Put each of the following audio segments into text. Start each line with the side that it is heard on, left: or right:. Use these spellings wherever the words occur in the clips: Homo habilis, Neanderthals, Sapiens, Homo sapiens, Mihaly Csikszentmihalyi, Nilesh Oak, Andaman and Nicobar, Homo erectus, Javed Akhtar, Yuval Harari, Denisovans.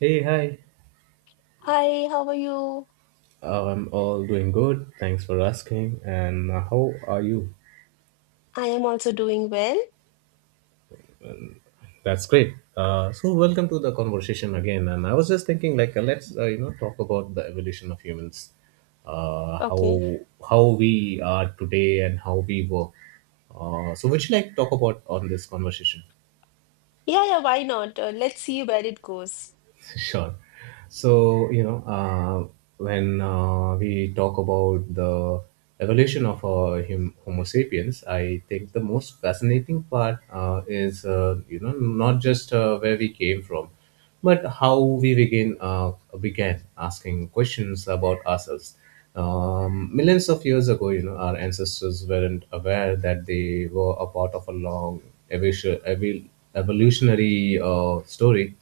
right: Hey, hi.
left: Hi, how are you?
right: I'm all doing good. Thanks for asking. And how are you?
left: I am also doing well.
right: That's great. So welcome to the conversation again. And I was just thinking, let's talk about the evolution of humans, how
left: Okay.
right: how we are today and how we were. So would you like to talk about on this conversation?
left: Yeah, yeah, why not? Let's see where it goes.
right: Sure. So, when we talk about the evolution of Homo sapiens, I think the most fascinating part is, not just where we came from, but how we begin began asking questions about ourselves. Millions of years ago, our ancestors weren't aware that they were a part of a long evolution, evol- evolutionary story,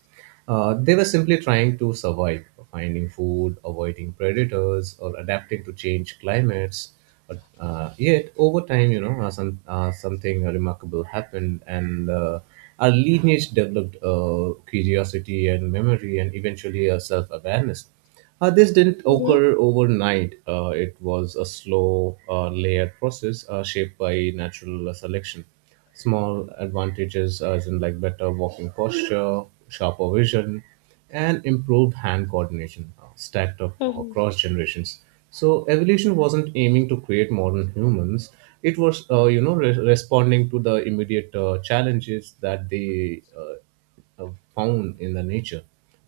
right: they were simply trying to survive, finding food, avoiding predators, or adapting to change climates. But yet, over time, something remarkable happened, and our lineage developed curiosity and memory, and eventually a self-awareness. This didn't
left: Mm-hmm.
right: occur overnight. It was a slow, layered process shaped by natural selection. Small advantages, as in like better walking posture, sharper vision, and improved hand coordination, stacked up
left: Mm-hmm.
right: across generations. So evolution wasn't aiming to create modern humans. It was, responding to the immediate challenges that they uh, found in the nature.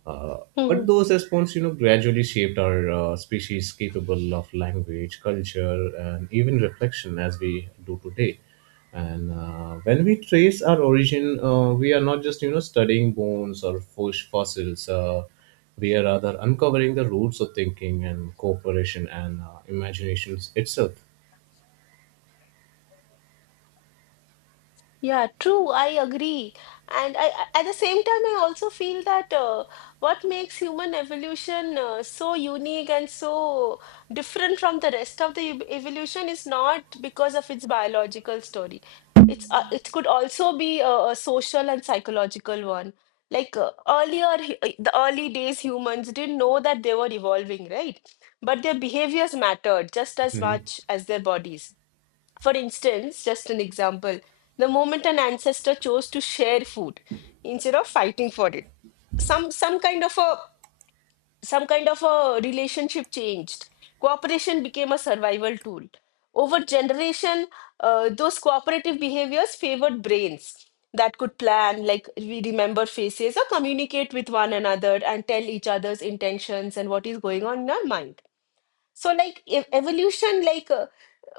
right: Uh, but those responses, gradually shaped our species capable of language, culture, and even reflection as we do today. And when we trace our origin, we are not just studying bones or fossils. We are rather uncovering the roots of thinking and cooperation and imaginations itself.
left: Yeah, true. I agree. And at the same time, I also feel that what makes human evolution so unique and so different from the rest of the evolution is not because of its biological story. It could also be a social and psychological one. Like earlier, the early days, humans didn't know that they were evolving, right? But their behaviors mattered just as much as their bodies. For instance, just an example, the moment an ancestor chose to share food instead of fighting for it, some kind of a some kind of a relationship changed. Cooperation became a survival tool. Over generation, those cooperative behaviors favored brains that could plan, like we remember faces or communicate with one another and tell each other's intentions and what is going on in our mind. So, like evolution, like,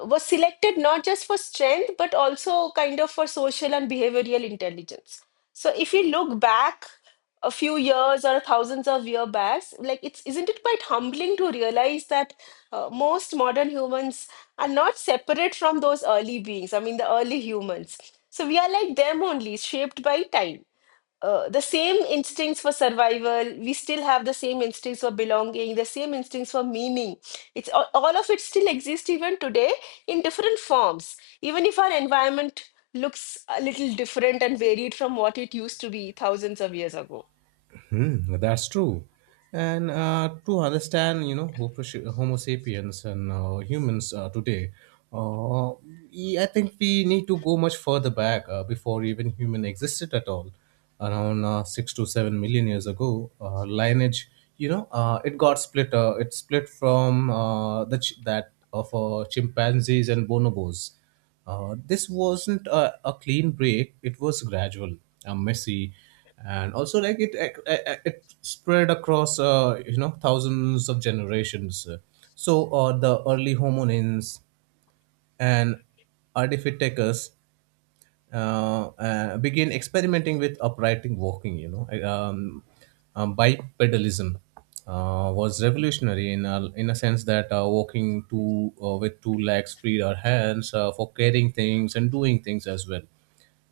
left: was selected not just for strength but also kind of for social and behavioral intelligence. So if you look back a few years or thousands of years back, like, it's isn't it quite humbling to realize that most modern humans are not separate from those early beings? I mean, the early humans. So we are like them, only shaped by time. The same instincts for survival, we still have the same instincts for belonging, the same instincts for meaning. It's all of it still exists even today in different forms, even if our environment looks a little different and varied from what it used to be thousands of years ago.
right: Hmm, that's true. And to understand, Homo sapiens and humans today, uh, I think we need to go much further back before even human existed at all. Around 6 to 7 million years ago, lineage, it got split. It split from that of chimpanzees and bonobos. This wasn't a clean break. It was gradual, messy, and also it spread across thousands of generations, so the early homonins and artificators begin experimenting with upright walking. Bipedalism was revolutionary in in a sense that walking two with two legs freed our hands for carrying things and doing things as well.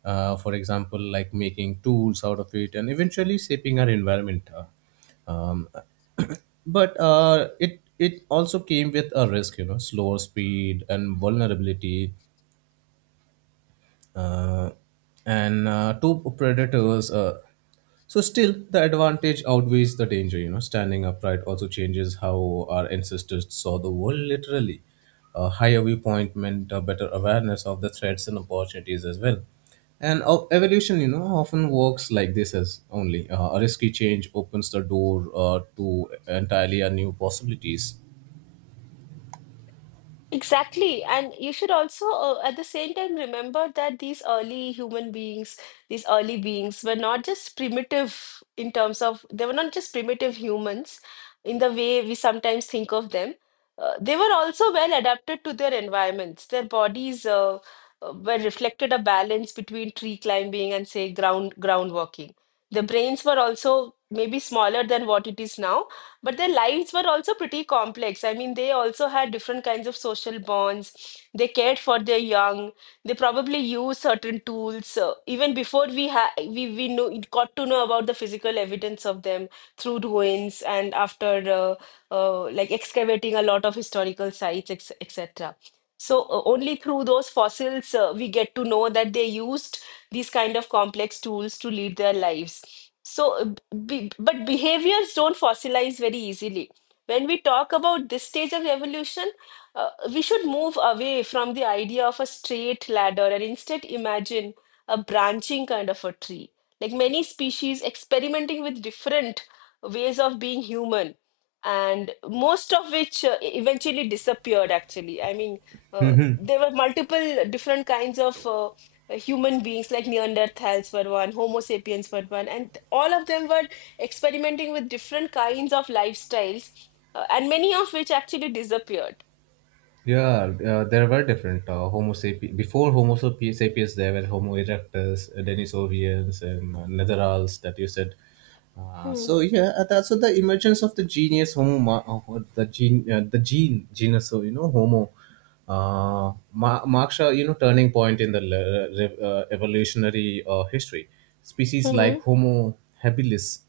right: For example, like making tools out of it and eventually shaping our environment. Um, but it also came with a risk, slower speed and vulnerability, uh, and two predators. So still, the advantage outweighs the danger. You know, standing upright also changes how our ancestors saw the world. Literally, a higher viewpoint meant a better awareness of the threats and opportunities as well. And evolution, often works like this, as only a risky change opens the door to entirely a new possibilities.
left: Exactly. And you should also, at the same time, remember that these early human beings, these early beings were not just primitive in terms of, they were not just primitive humans in the way we sometimes think of them. They were also well adapted to their environments. Their bodies were reflected a balance between tree climbing and, say, ground working. The brains were also maybe smaller than what it is now, but their lives were also pretty complex. I mean, they also had different kinds of social bonds. They cared for their young. They probably used certain tools even before we ha we know got to know about the physical evidence of them through ruins and after, uh, like excavating a lot of historical sites, etc. So only through those fossils we get to know that they used these kind of complex tools to lead their lives. So, but behaviors don't fossilize very easily. When we talk about this stage of evolution, we should move away from the idea of a straight ladder and instead imagine a branching kind of a tree. Like many species experimenting with different ways of being human, and most of which, eventually disappeared, actually. I mean, uh, there were multiple different kinds of human beings. Like Neanderthals were one, Homo sapiens were one, and all of them were experimenting with different kinds of lifestyles, and many of which actually disappeared.
right: Yeah, there were different Homo sapiens. Before sapiens, there were Homo erectus, Denisovians, and Netherals that you said. That's so the emergence of the genius Homo, ma- the gene genus, Homo marks a turning point in the evolutionary history. Species like
left: Mm-hmm.
right: Homo habilis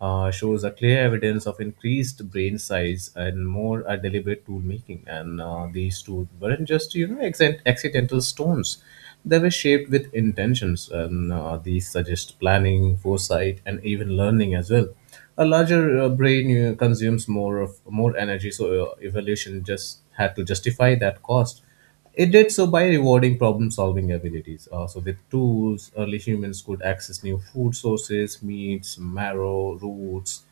right: shows a clear evidence of increased brain size and more deliberate tool making. And these tools weren't just accidental stones; they were shaped with intentions, and these suggest planning, foresight, and even learning as well. A larger brain consumes more energy, so evolution just had to justify that cost. It did so by rewarding problem solving abilities. Uh, so with tools, early humans could access new food sources, meats, marrow, roots,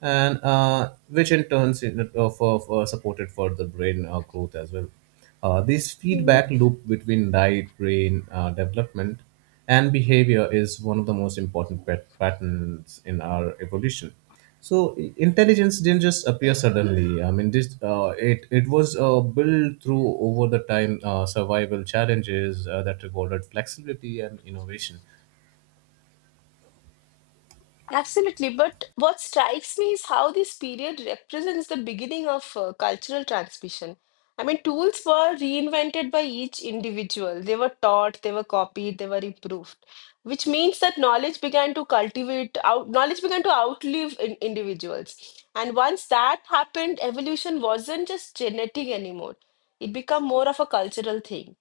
right: and which in turns in, of supported further brain growth as well. This feedback loop between diet, brain development, and behavior is one of the most important patterns in our evolution. So intelligence didn't just appear suddenly. I mean, this it it was built through over the time survival challenges that rewarded flexibility and innovation.
left: Absolutely. But what strikes me is how this period represents the beginning of cultural transmission. I mean, tools were reinvented by each individual. They were taught, they were copied, they were improved, which means that knowledge began to outlive, individuals. And once that happened, evolution wasn't just genetic anymore. It became more of a cultural thing.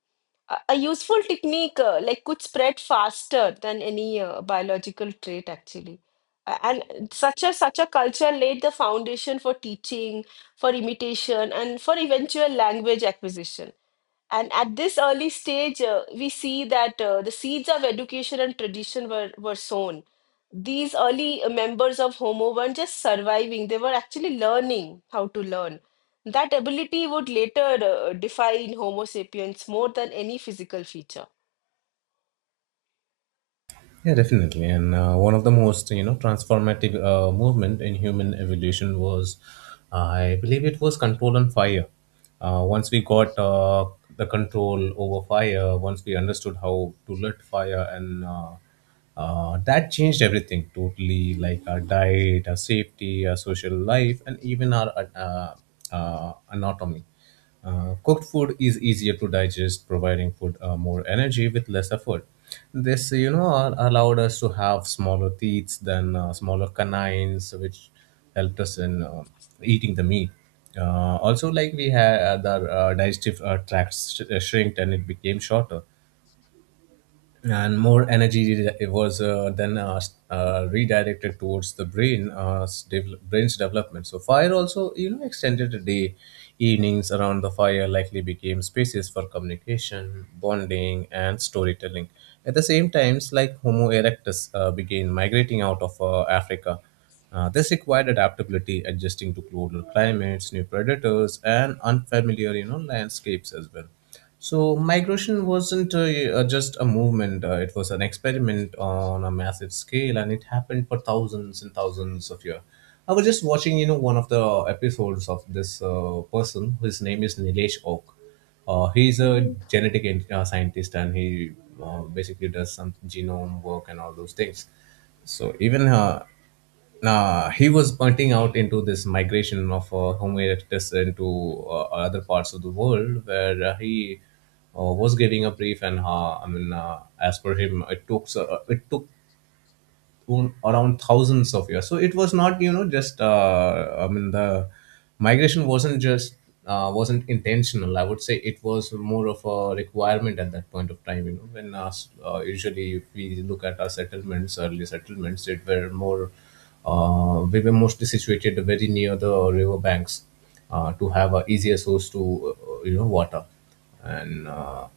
left: A useful technique, like, could spread faster than any biological trait actually. And such a culture laid the foundation for teaching, for imitation, and for eventual language acquisition. And at this early stage, we see that the seeds of education and tradition were sown. These early members of Homo weren't just surviving, they were actually learning how to learn. That ability would later define Homo sapiens more than any physical feature.
right: Yeah, definitely. And one of the most, transformative movement in human evolution was, I believe it was control on fire. Once we got the control over fire, once we understood how to lit fire, and that changed everything totally, like our diet, our safety, our social life, and even our anatomy. Cooked food is easier to digest, providing food more energy with less effort. This, allowed us to have smaller teeth than smaller canines, which helped us in eating the meat. Also, like we had the digestive tract shrinked and it became shorter, and more energy it was redirected towards the brain's development. So fire also, extended the day. Evenings around the fire likely became spaces for communication, bonding, and storytelling. At the same times, like Homo erectus began migrating out of Africa. This required adaptability, adjusting to global climates, new predators, and unfamiliar, landscapes as well. So migration wasn't just a movement; it was an experiment on a massive scale, and it happened for thousands and thousands of years. I was just watching, one of the episodes of this person. His name is Nilesh Oak. He's a
left: Mhm.
right: genetic scientist, and he basically does some genome work and all those things. So even he was pointing out into this migration of Homo erectus into other parts of the world, where he was getting a brief, and I mean, as per him, it took around thousands of years. So it was not, just I mean the migration wasn't intentional. I would say it was more of a requirement at that point of time. You know, when us usually if we look at our settlements, early settlements, it were more we were mostly situated very near the river banks to have a easier source to water. And.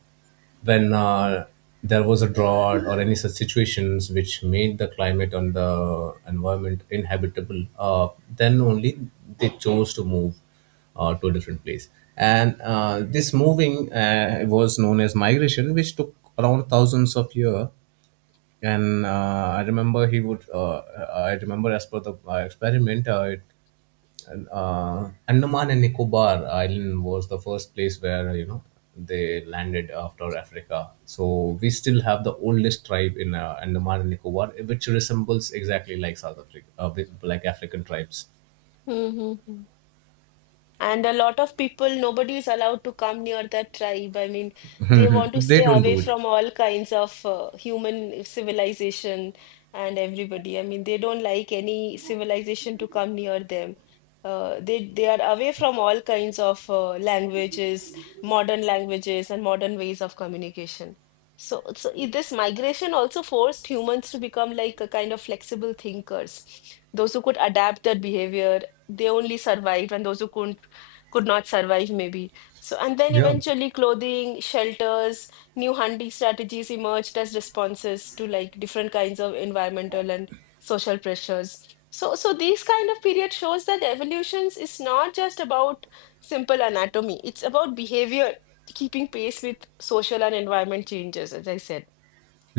right: When There was a drought or any such situations which made the climate on the environment inhabitable, then only they chose to move to a different place. And this moving was known as migration, which took around thousands of years. And I remember he would. I remember as per the experiment, Andaman and Nicobar Island was the first place where they landed after Africa. So we still have the oldest tribe in Andaman and Nicobar, which resembles exactly like South Africa, like African tribes.
left: Mhm. And a lot of people, nobody is allowed to come near that tribe. I mean, they
right: Mhm.
left: want to
right: They
left: stay
right: don't
left: away
right: do it.
left: from all kinds of human civilization and everybody. I mean, they don't like any civilization to come near them. They are away from all kinds of languages, modern languages, and modern ways of communication. So, this migration also forced humans to become like a kind of flexible thinkers. Those who could adapt their behavior, they only survived, and those who couldn't could not survive maybe. So, and then
right: Yeah.
left: eventually clothing, shelters, new hunting strategies emerged as responses to like different kinds of environmental and social pressures. So these kind of period shows that evolutions is not just about simple anatomy, it's about behavior keeping pace with social and environment changes, as I said.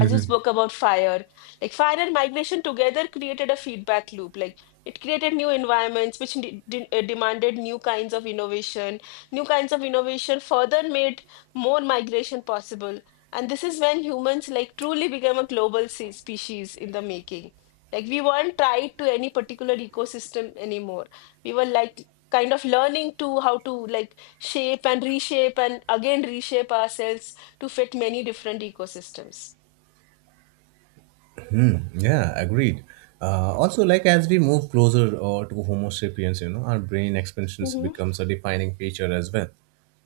left: As you spoke about fire, like, fire and migration together created a feedback loop. Like, it created new environments, which demanded new kinds of innovation. New kinds of innovation further made more migration possible. And this is when humans like truly became a global species in the making. Like, we weren't tied to any particular ecosystem anymore. We were like kind of learning to how to like shape and reshape and again reshape ourselves to fit many different ecosystems.
right: Yeah, agreed. Also, like as we move closer to Homo sapiens, our brain expansions
left: Hmm.
right: becomes a defining feature as well.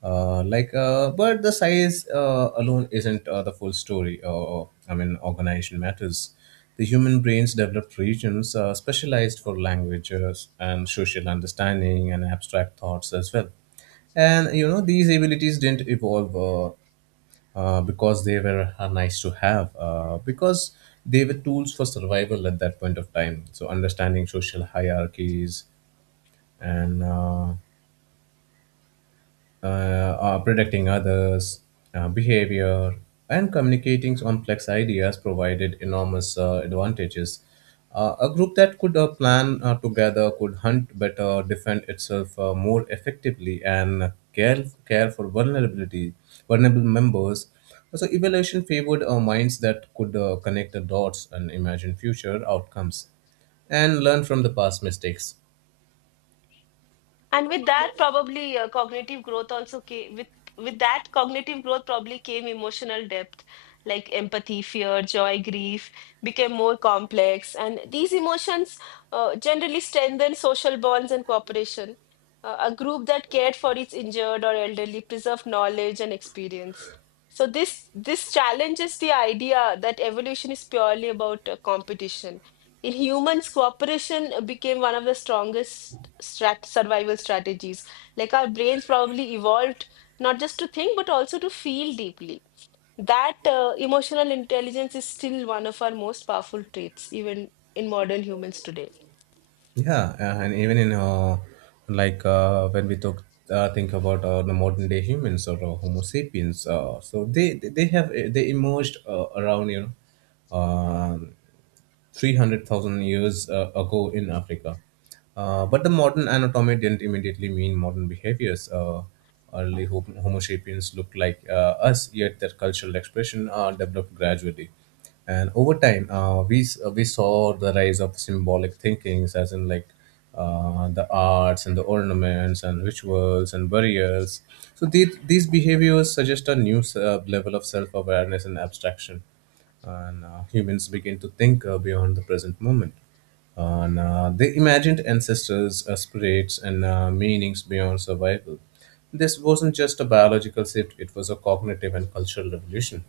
right: Like, but the size alone isn't the full story. I mean, organization matters. The human brains developed regions specialized for languages and social understanding and abstract thoughts as well. And you know, these abilities didn't evolve, because they were nice to have, because they were tools for survival at that point of time. So, understanding social hierarchies and predicting others, behavior, and communicating complex ideas provided enormous advantages. A group that could plan together could hunt better, defend itself more effectively, and care for vulnerable members. So, evaluation favored minds that could connect the dots and imagine future outcomes and learn from the past mistakes.
left: And with that, probably cognitive growth also came with that cognitive growth probably came emotional depth, like empathy, fear, joy, grief became more complex, and these emotions, generally strengthen social bonds and cooperation. A group that cared for its injured or elderly preserved knowledge and experience. So this challenges the idea that evolution is purely about competition. In humans, cooperation became one of the strongest strat survival strategies. Like, our brains probably evolved not just to think, but also to feel deeply. That emotional intelligence is still one of our most powerful traits, even in modern humans today.
right: Yeah, and even in like uh, when we talk, think about the modern day humans or Homo sapiens, so they they have they emerged around know um, 300,000 years ago in Africa. But the modern anatomy didn't immediately mean modern behaviors. Early Homo sapiens looked like us, yet their cultural expression developed gradually. And over time, we saw the rise of symbolic thinkings, as in like the arts and the ornaments and rituals and burials. So these behaviors suggest a new level of self awareness and abstraction, and humans begin to think beyond the present moment. And they imagined ancestors, spirits, and meanings beyond survival. This wasn't just a biological shift; it was a cognitive and cultural revolution.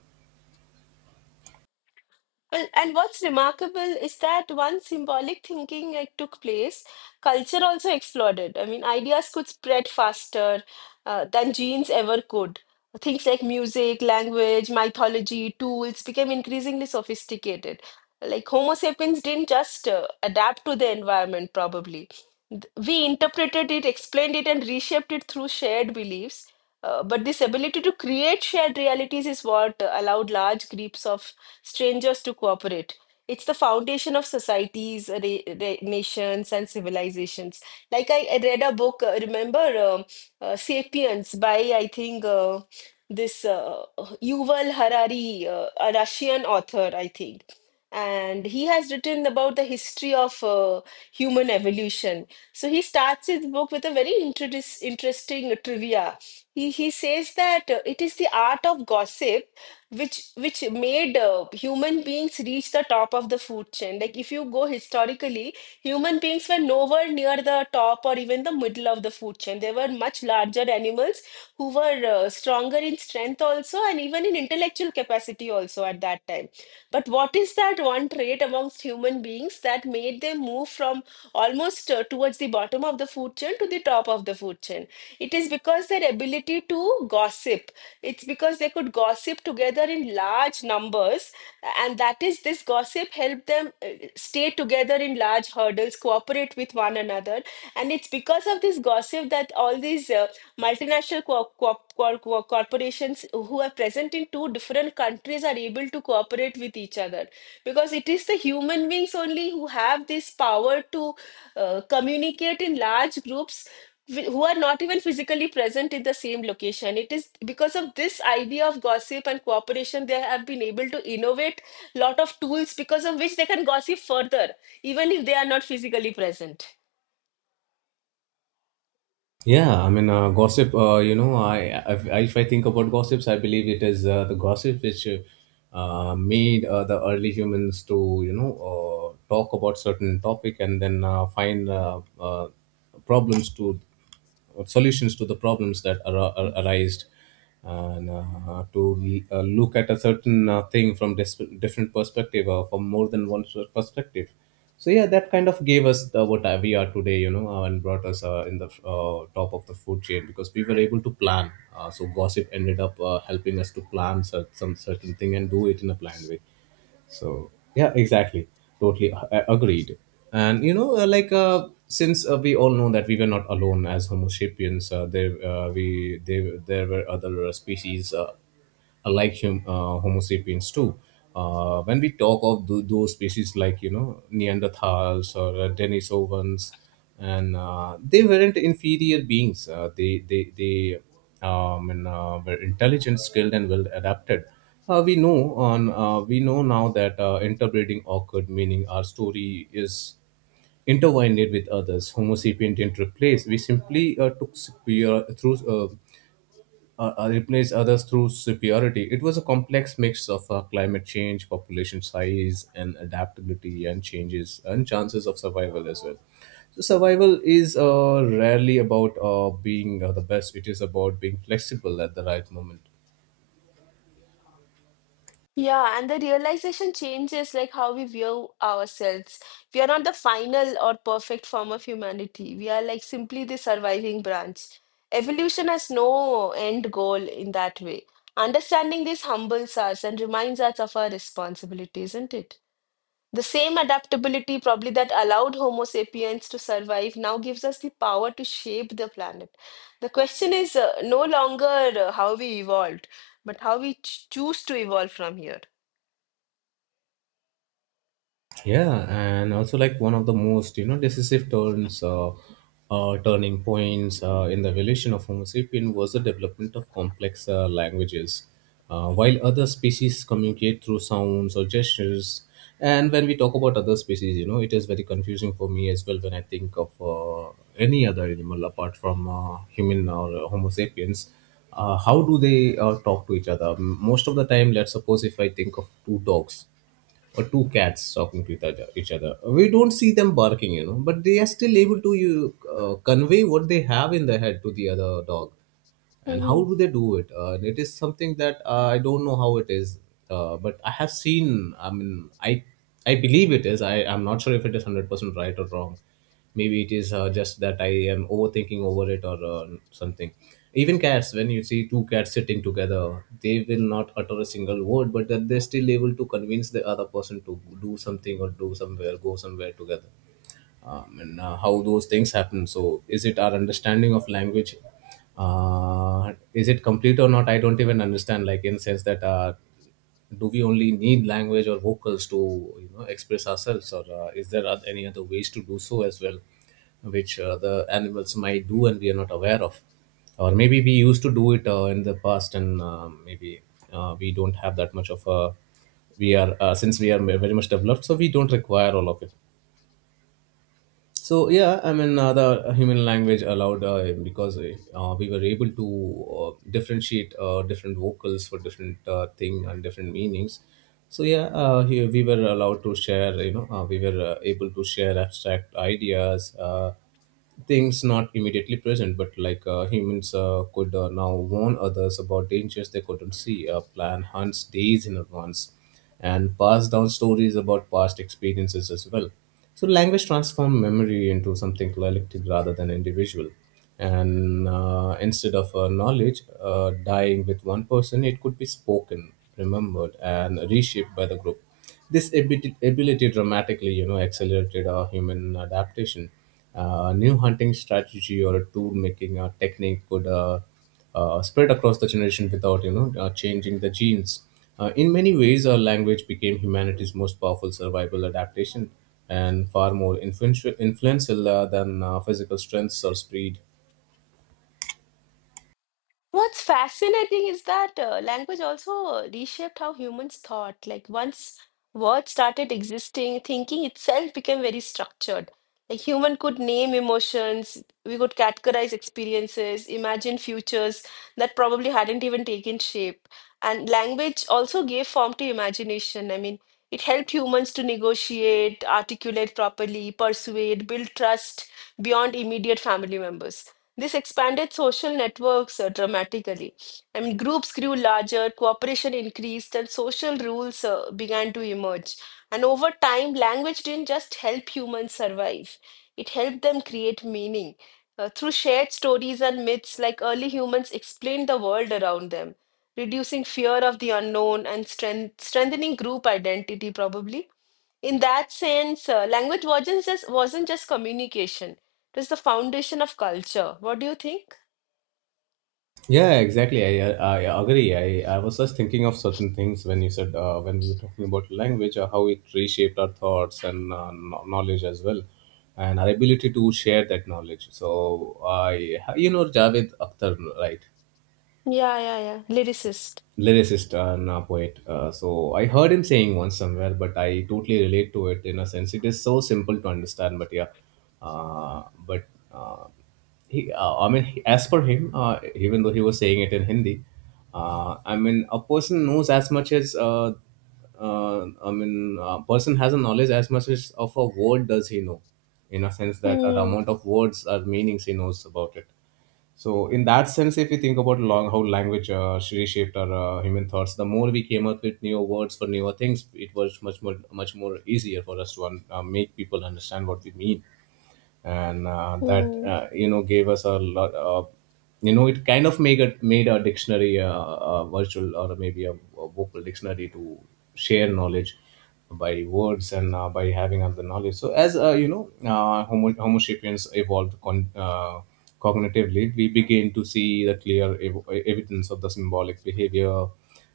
left: Well, and what's remarkable is that once symbolic thinking, like, took place, culture also exploded. I mean, ideas could spread faster than genes ever could. Things like music, language, mythology, tools became increasingly sophisticated. Like, Homo sapiens didn't just adapt to the environment, probably. We interpreted it, explained it, and reshaped it through shared beliefs. But this ability to create shared realities is what allowed large groups of strangers to cooperate. It's the foundation of societies, nations, and civilizations. Like, I read a book, remember, *Sapiens* by, I think, this Yuval Harari, a Russian author, I think, and he has written about the history of human evolution. So he starts his book with a very interesting trivia. He says that it is the art of gossip which made human beings reach the top of the food chain. Like, if you go historically, human beings were nowhere near the top or even the middle of the food chain. They were much larger animals who were stronger in strength also and even in intellectual capacity also at that time. But what is that one trait amongst human beings that made them move from almost towards the bottom of the food chain to the top of the food chain? It is because their ability to gossip, it's because they could gossip together in large numbers, and that is this gossip helped them stay together in large hurdles, cooperate with one another. And it's because of this gossip that all these multinational corporations who are present in two different countries are able to cooperate with each other. Because it is the human beings only who have this power to communicate in large groups, who are not even physically present in the same location. It is because of this idea of gossip and cooperation, they have been able to innovate lot of tools because of which they can gossip further, even if they are not physically present.
right: Yeah, I mean, gossip. You know, I if I think about gossips, I believe it is the gossip which made the early humans to you know talk about certain topic and then find problems to or solutions to the problems that are arise and to look at a certain thing from different perspective or from more than one sort of perspective, so yeah, that kind of gave us the, what we are today, you know, and brought us in the top of the food chain because we were able to plan, so gossip ended up helping us to plan some certain thing and do it in a planned way. So yeah, exactly, totally agreed. And you know, since we all know that we were not alone as Homo sapiens, there were other species like Homo sapiens too. When we talk of those species like you know Neanderthals or Denisovans, and they weren't inferior beings. They were intelligent, skilled, and well adapted. We know now that interbreeding occurred, meaning our story is intertwined with others. Homo sapien didn't replace. We simply took superior through replace others through superiority. It was a complex mix of climate change, population size, and adaptability, and changes and chances of survival as well. So survival is rarely about being the best. It is about being flexible at the right moment.
left: Yeah, and the realization changes like how we view ourselves. We are not the final or perfect form of humanity. We are like simply the surviving branch. Evolution has no end goal in that way. Understanding this humbles us and reminds us of our responsibility, isn't it? The same adaptability, probably, that allowed Homo sapiens to survive now gives us the power to shape the planet. The question is, no longer, how we evolved, but how we choose to evolve from here.
right: Yeah, and also like one of the most, you know, decisive turns turning points in the evolution of Homo sapien was the development of complex languages, while other species communicate through sounds or gestures. And when we talk about other species, you know, it is very confusing for me as well when I think of any other animal apart from human or Homo sapiens. Uh, how do they talk to each other most of the time? Let's suppose if I think of two dogs or two cats talking to each other. We don't see them barking, you know, but they are still able to you convey what they have in their head to the other dog. And how do they do it? And it is something that I don't know how it is, but I have seen. I mean, I believe it is. I'm not sure if it is 100% right or wrong. Maybe it is just that I am overthinking over it, or something. Even cats, when you see two cats sitting together, they will not utter a single word, but that they're still able to convince the other person to do something or do somewhere, go somewhere together. And how those things happen? So, is it our understanding of language? Is it complete or not? I don't even understand. Like, in sense that do we only need language or vocals to, you know, express ourselves, or is there any other ways to do so as well, which the animals might do and we are not aware of? Or maybe we used to do it in the past, and maybe we don't have that much of a. We are, since we are very much developed, so we don't require all of it. So yeah, I mean, the human language allowed, because we were able to differentiate different vocals for different thing and different meanings. So yeah, here we were allowed to share, you know, we were able to share abstract ideas, things not immediately present, but like humans could now warn others about dangers they couldn't see, plan hunts days in advance, and pass down stories about past experiences as well. So language transformed memory into something collective rather than individual. And instead of knowledge dying with one person, it could be spoken, remembered, and reshaped by the group. This ability dramatically, you know, accelerated our human adaptation. New hunting strategy or a tool making technique could spread across the generation without, you know, changing the genes. In many ways, our language became humanity's most powerful survival adaptation, and far more influential than physical strengths or speed.
left: What's fascinating is that language also reshaped how humans thought. Like, once words started existing, thinking itself became very structured. Like, human could name emotions, we could categorize experiences, imagine futures that probably hadn't even taken shape. And language also gave form to imagination. I mean, it helped humans to negotiate, articulate properly, persuade, build trust beyond immediate family members. This expanded social networks dramatically. I mean, groups grew larger, cooperation increased, and social rules began to emerge. And over time, language didn't just help humans survive, it helped them create meaning. Through shared stories and myths, like, early humans explained the world around them, reducing fear of the unknown and strengthening group identity, probably. In that sense, language wasn't just communication. It was the foundation of culture. What do you think?
right: Yeah, exactly. I agree. I was just thinking of certain things when you said, when you were talking about language, how it reshaped our thoughts and knowledge as well, and our ability to share that knowledge. So I, you know, Javed Akhtar, right?
left: Yeah, yeah, yeah. Lyricist.
right: Lyricist and a poet. So I heard him saying once somewhere, but I totally relate to it in a sense. It is so simple to understand, but yeah, uh, but uh, I mean, as per him, even though he was saying it in Hindi, I mean, a person knows as much as. I mean, a person has a knowledge as much as of a word does he know, in a sense that the
left: Hmm.
right: amount of words or meanings he knows about it. So in that sense, if you think about long how language reshaped our human thoughts, the more we came up with newer words for newer things, it was much more easier for us to make people understand what we mean, and that
left: Hmm.
right: you know gave us a lot of, you know, it kind of made a dictionary, a virtual or maybe a vocal dictionary to share knowledge by words and by having other knowledge. So as, you know, Homo sapiens evolved cognitively, we begin to see the clear evidence of the symbolic behavior,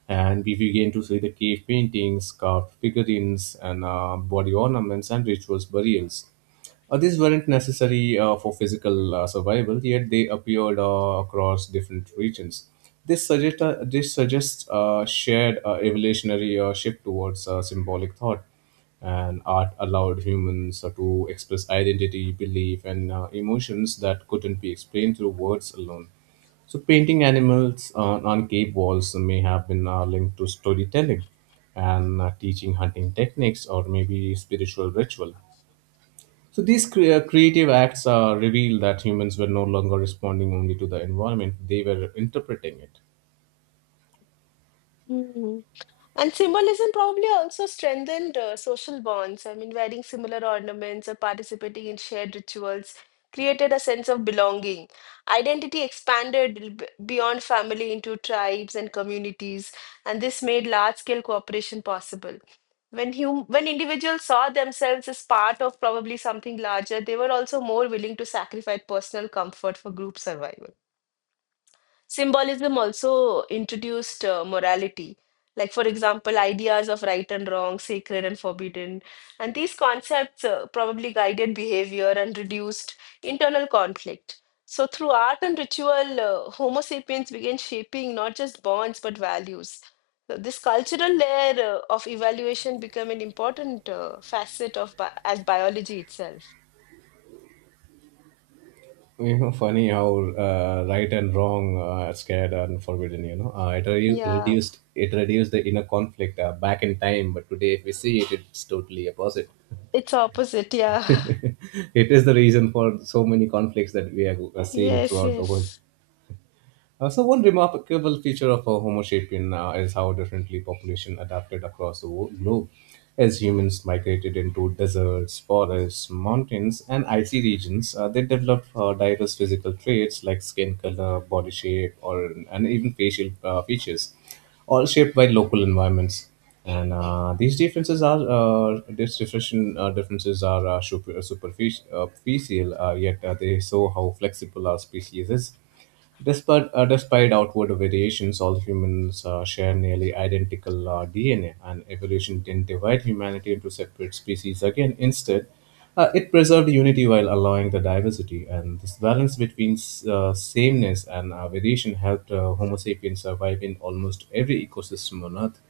right: and we begin to see the cave paintings, carved figurines, and body ornaments and rituals burials. Uh, these weren't necessary for physical survival, yet they appeared across different regions. This, suggests a shared evolutionary shift towards symbolic thought, and art allowed humans to express identity, belief, and emotions that couldn't be explained through words alone. So, painting animals on cave walls may have been linked to storytelling and teaching hunting techniques or maybe spiritual ritual. So these creative acts reveal that humans were no longer responding only to the environment; they were interpreting it.
left: Hmm. And symbolism probably also strengthened social bonds. I mean, wearing similar ornaments or participating in shared rituals created a sense of belonging. Identity expanded beyond family into tribes and communities, and this made large-scale cooperation possible. When individuals saw themselves as part of probably something larger, they were also more willing to sacrifice personal comfort for group survival. Symbolism also introduced morality, like, for example, ideas of right and wrong, sacred and forbidden. And these concepts, probably guided behavior and reduced internal conflict. So, through art and ritual, Homo sapiens began shaping not just bonds but values. So, this cultural layer of evaluation became an important facet of bi as biology itself.
right: You know, funny how right and wrong are scared and forbidden. You know,
left: Yeah,
right: it reduced the inner conflict back in time, but today if we see it, it's totally opposite.
left: it's opposite. Yeah.
right: It is the reason for so many conflicts that we are seeing
left: Yes,
right: throughout the world.
left: yes.
right: So one remarkable feature of a Homo sapien is how differently population adapted across the globe. As humans migrated into deserts, forests, mountains, and icy regions, they developed diverse physical traits like skin color, body shape, or and even facial features, all shaped by local environments. And these differences are, these differentiation differences are superficial, yet they show how flexible our species is. Despite, despite outward variations, all humans share nearly identical DNA, and evolution didn't divide humanity into separate species again. Instead, it preserved unity while allowing the diversity, and this balance between sameness and variation helped Homo sapiens survive in almost every ecosystem on Earth.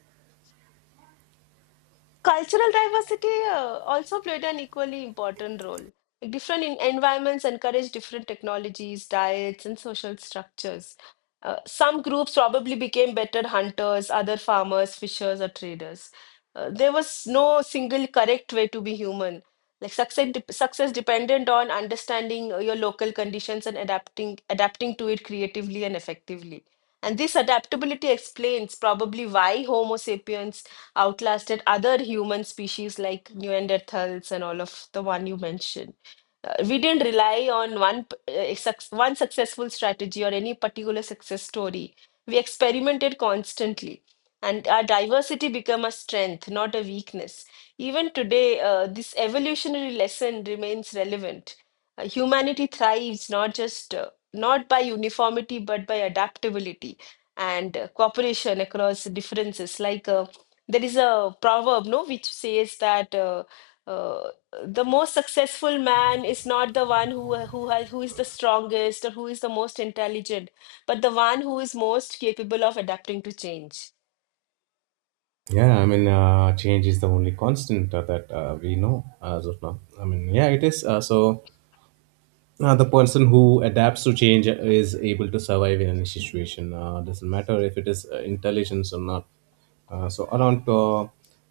left: Cultural diversity also played an equally important role. Different in environments encourage different technologies, diets, and social structures. Some groups probably became better hunters, other farmers, fishers, or traders. There was no single correct way to be human. Like, success depended on understanding your local conditions and adapting to it creatively and effectively. And this adaptability explains probably why Homo sapiens outlasted other human species like Neanderthals and all of the one you mentioned. We didn't rely on one successful strategy or any particular success story. We experimented constantly, and our diversity became a strength, not a weakness. Even today, this evolutionary lesson remains relevant. Humanity thrives, not by uniformity, but by adaptability and cooperation across differences. Like, there is a proverb, no, which says that. Uh, the most successful man is not the one who is the strongest or who is the most intelligent, but the one who is most capable of adapting to change.
right: Yeah, I mean, change is the only constant that we know as of now. I mean, yeah, it is. So. Uh, the person who adapts to change is able to survive in any situation. Doesn't matter if it is intelligence or not. So around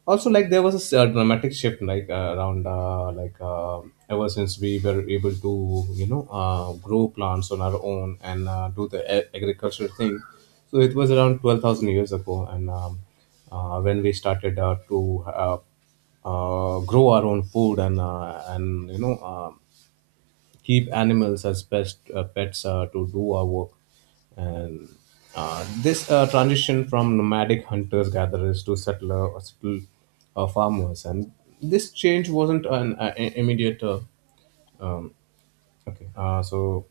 right: also like there was a dramatic shift like around like ever since we were able to, you know, grow plants on our own and do the agriculture thing. So it was around 12,000 years ago, and when we started to grow our own food and, you know, keep animals as best pets to do our work. And this transition from nomadic hunters gatherers to settler or settled farmers, and this change wasn't an immediate. Okay. So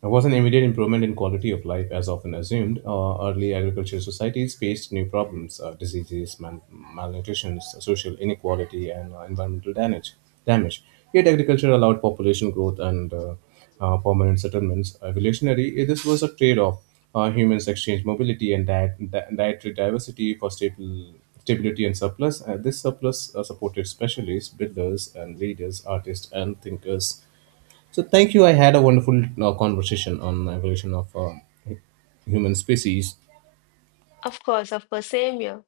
right: there was an immediate improvement in quality of life, as often assumed. Early agricultural societies faced new problems: diseases, malnutrition, social inequality, and environmental damage. Damage. Yet agriculture allowed population growth and permanent settlements. Evolutionary, eh, this was a trade-off. Humans exchanged mobility and dietary diversity for stable stability and surplus. This surplus supported specialists, builders, and leaders, artists, and thinkers. So thank you. I had a wonderful conversation on evolution of hu- human species.
left: Of course, same here.